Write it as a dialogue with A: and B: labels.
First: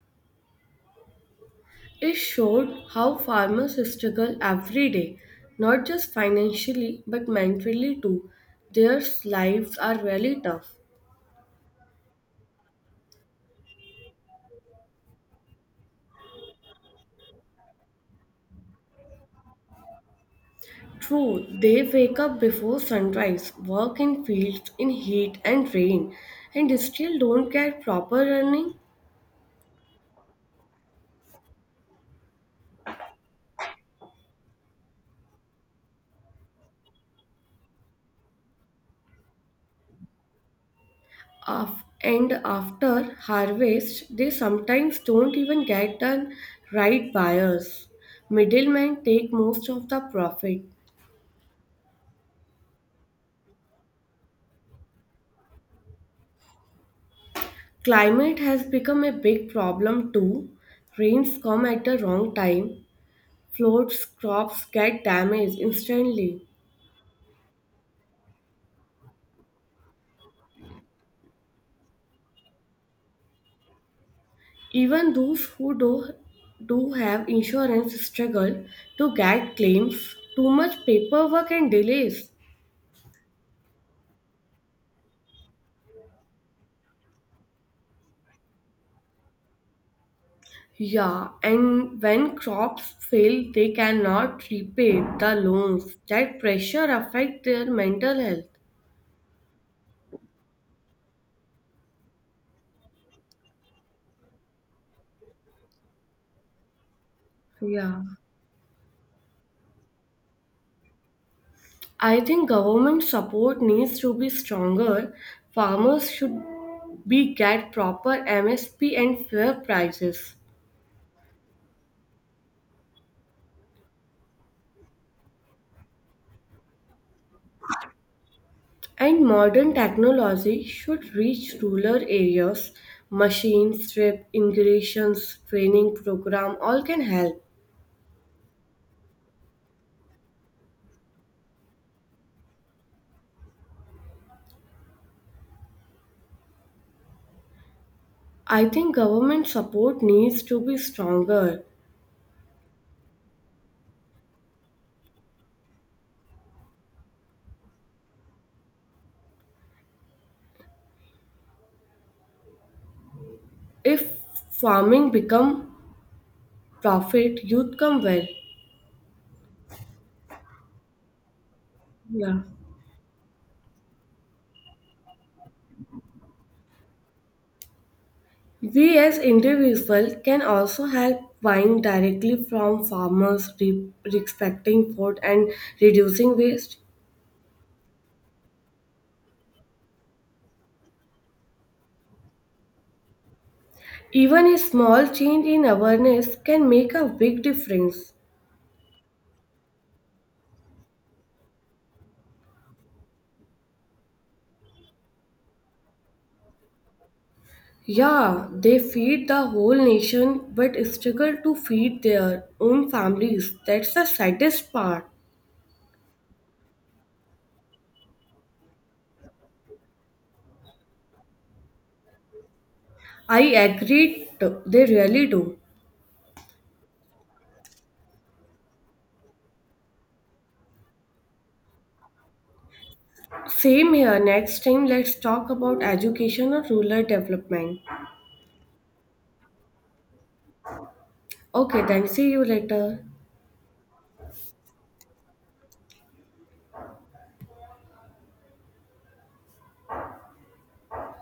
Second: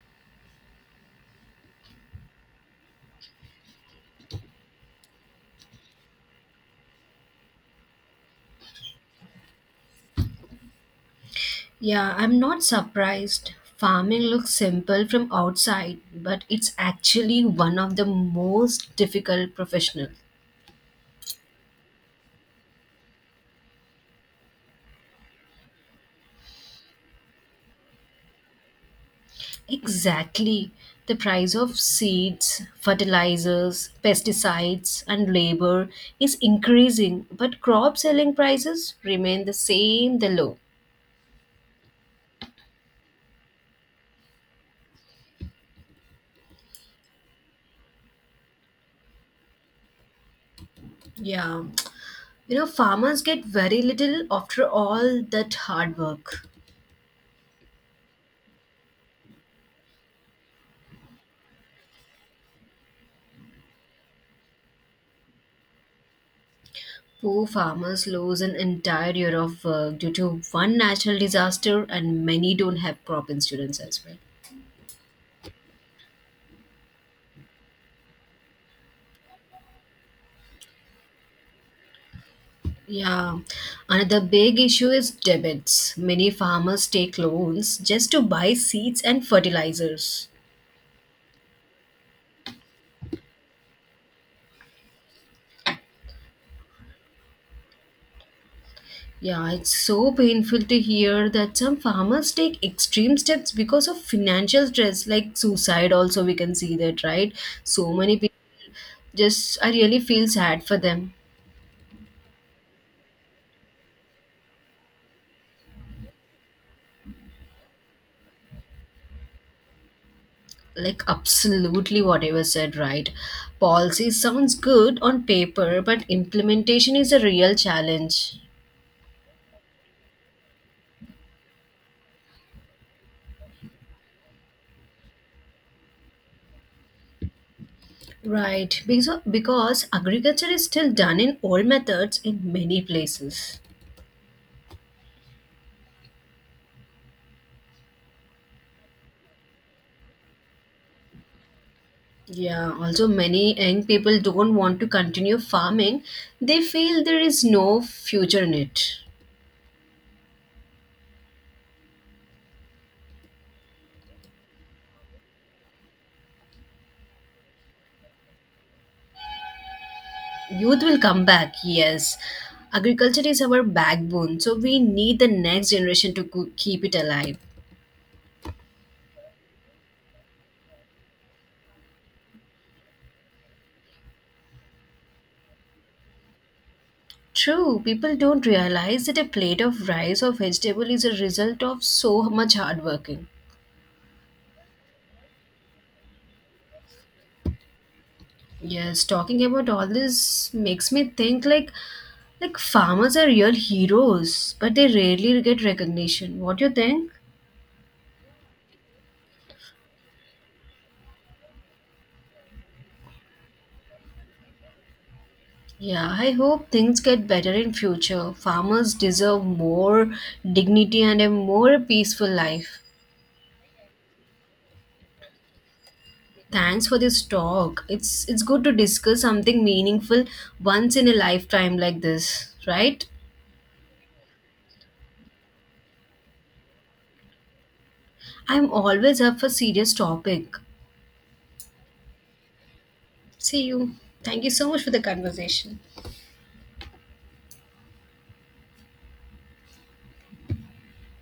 A: It showed how farmers struggle every day, not just financially but mentally too. Their lives are really tough.
B: Yeah, I'm not surprised. Farming looks simple from outside, but it's actually one of the most difficult professional.
A: True, they wake up before sunrise, work in fields in heat and rain, and still don't get proper running.
B: Exactly. The price of seeds, fertilizers, pesticides, and labor is increasing, but crop selling prices remain the same, the low.
A: And after harvest, they sometimes don't even get the right buyers. Middlemen take most of the profit.
B: Yeah. Farmers get very little after all that hard work.
A: Climate has become a big problem too. Rains come at the wrong time, floods, crops get damaged instantly.
B: Poor farmers lose an entire year of work due to one natural disaster, and many don't have crop insurance as well.
A: Even do have insurance struggle to get claims, too much paperwork and delays.
B: Yeah, another big issue is debits. Many farmers take loans just to buy seeds and fertilizers.
A: Yeah, and when crops fail, they cannot repay the loans. That pressure affects their mental health.
B: Yeah, it's so painful to hear that some farmers take extreme steps because of financial stress, like suicide, also, we can see that, right? So
A: Yeah.
B: many people just, I really feel sad for them.
A: I think government support needs to be stronger. Farmers should be get proper MSP and fair prices.
B: Like absolutely whatever said, right, policy sounds good on paper, but implementation is a real challenge.
A: And modern technology should reach rural areas. Machine strip, irrigations, training program all can help.
B: Right, because agriculture is still done in old methods in many places.
A: I think government support needs to be stronger.
B: Yeah, also many young people don't want to continue farming, they feel there is no future in it.
A: If farming become profit, youth come well.
B: Youth will come back, yes,
A: Yeah.
B: agriculture is our backbone, so we need the next generation to keep it alive.
A: We as individuals can also help buying directly from farmers, respecting food and reducing waste.
B: True, people don't realize that a plate of rice or vegetable is a result of so much hard working.
A: Even a small change in awareness can make a big difference.
B: Yes, talking about all this makes me think like farmers are real heroes, but they rarely get recognition. What do you think?
A: Yeah, they feed the whole nation but struggle to feed their own families. That's the saddest part.
B: Yeah, I hope things get better in future. Farmers deserve more dignity and a more peaceful life.
A: I agree, they really do.
B: Thanks for this talk. It's good to discuss something meaningful once in a lifetime like this, right?
A: Same here. Next time, let's talk about education or rural development.
B: I'm always up for serious topic.
A: Okay, then see you later.
B: See you. Thank you so much for the conversation.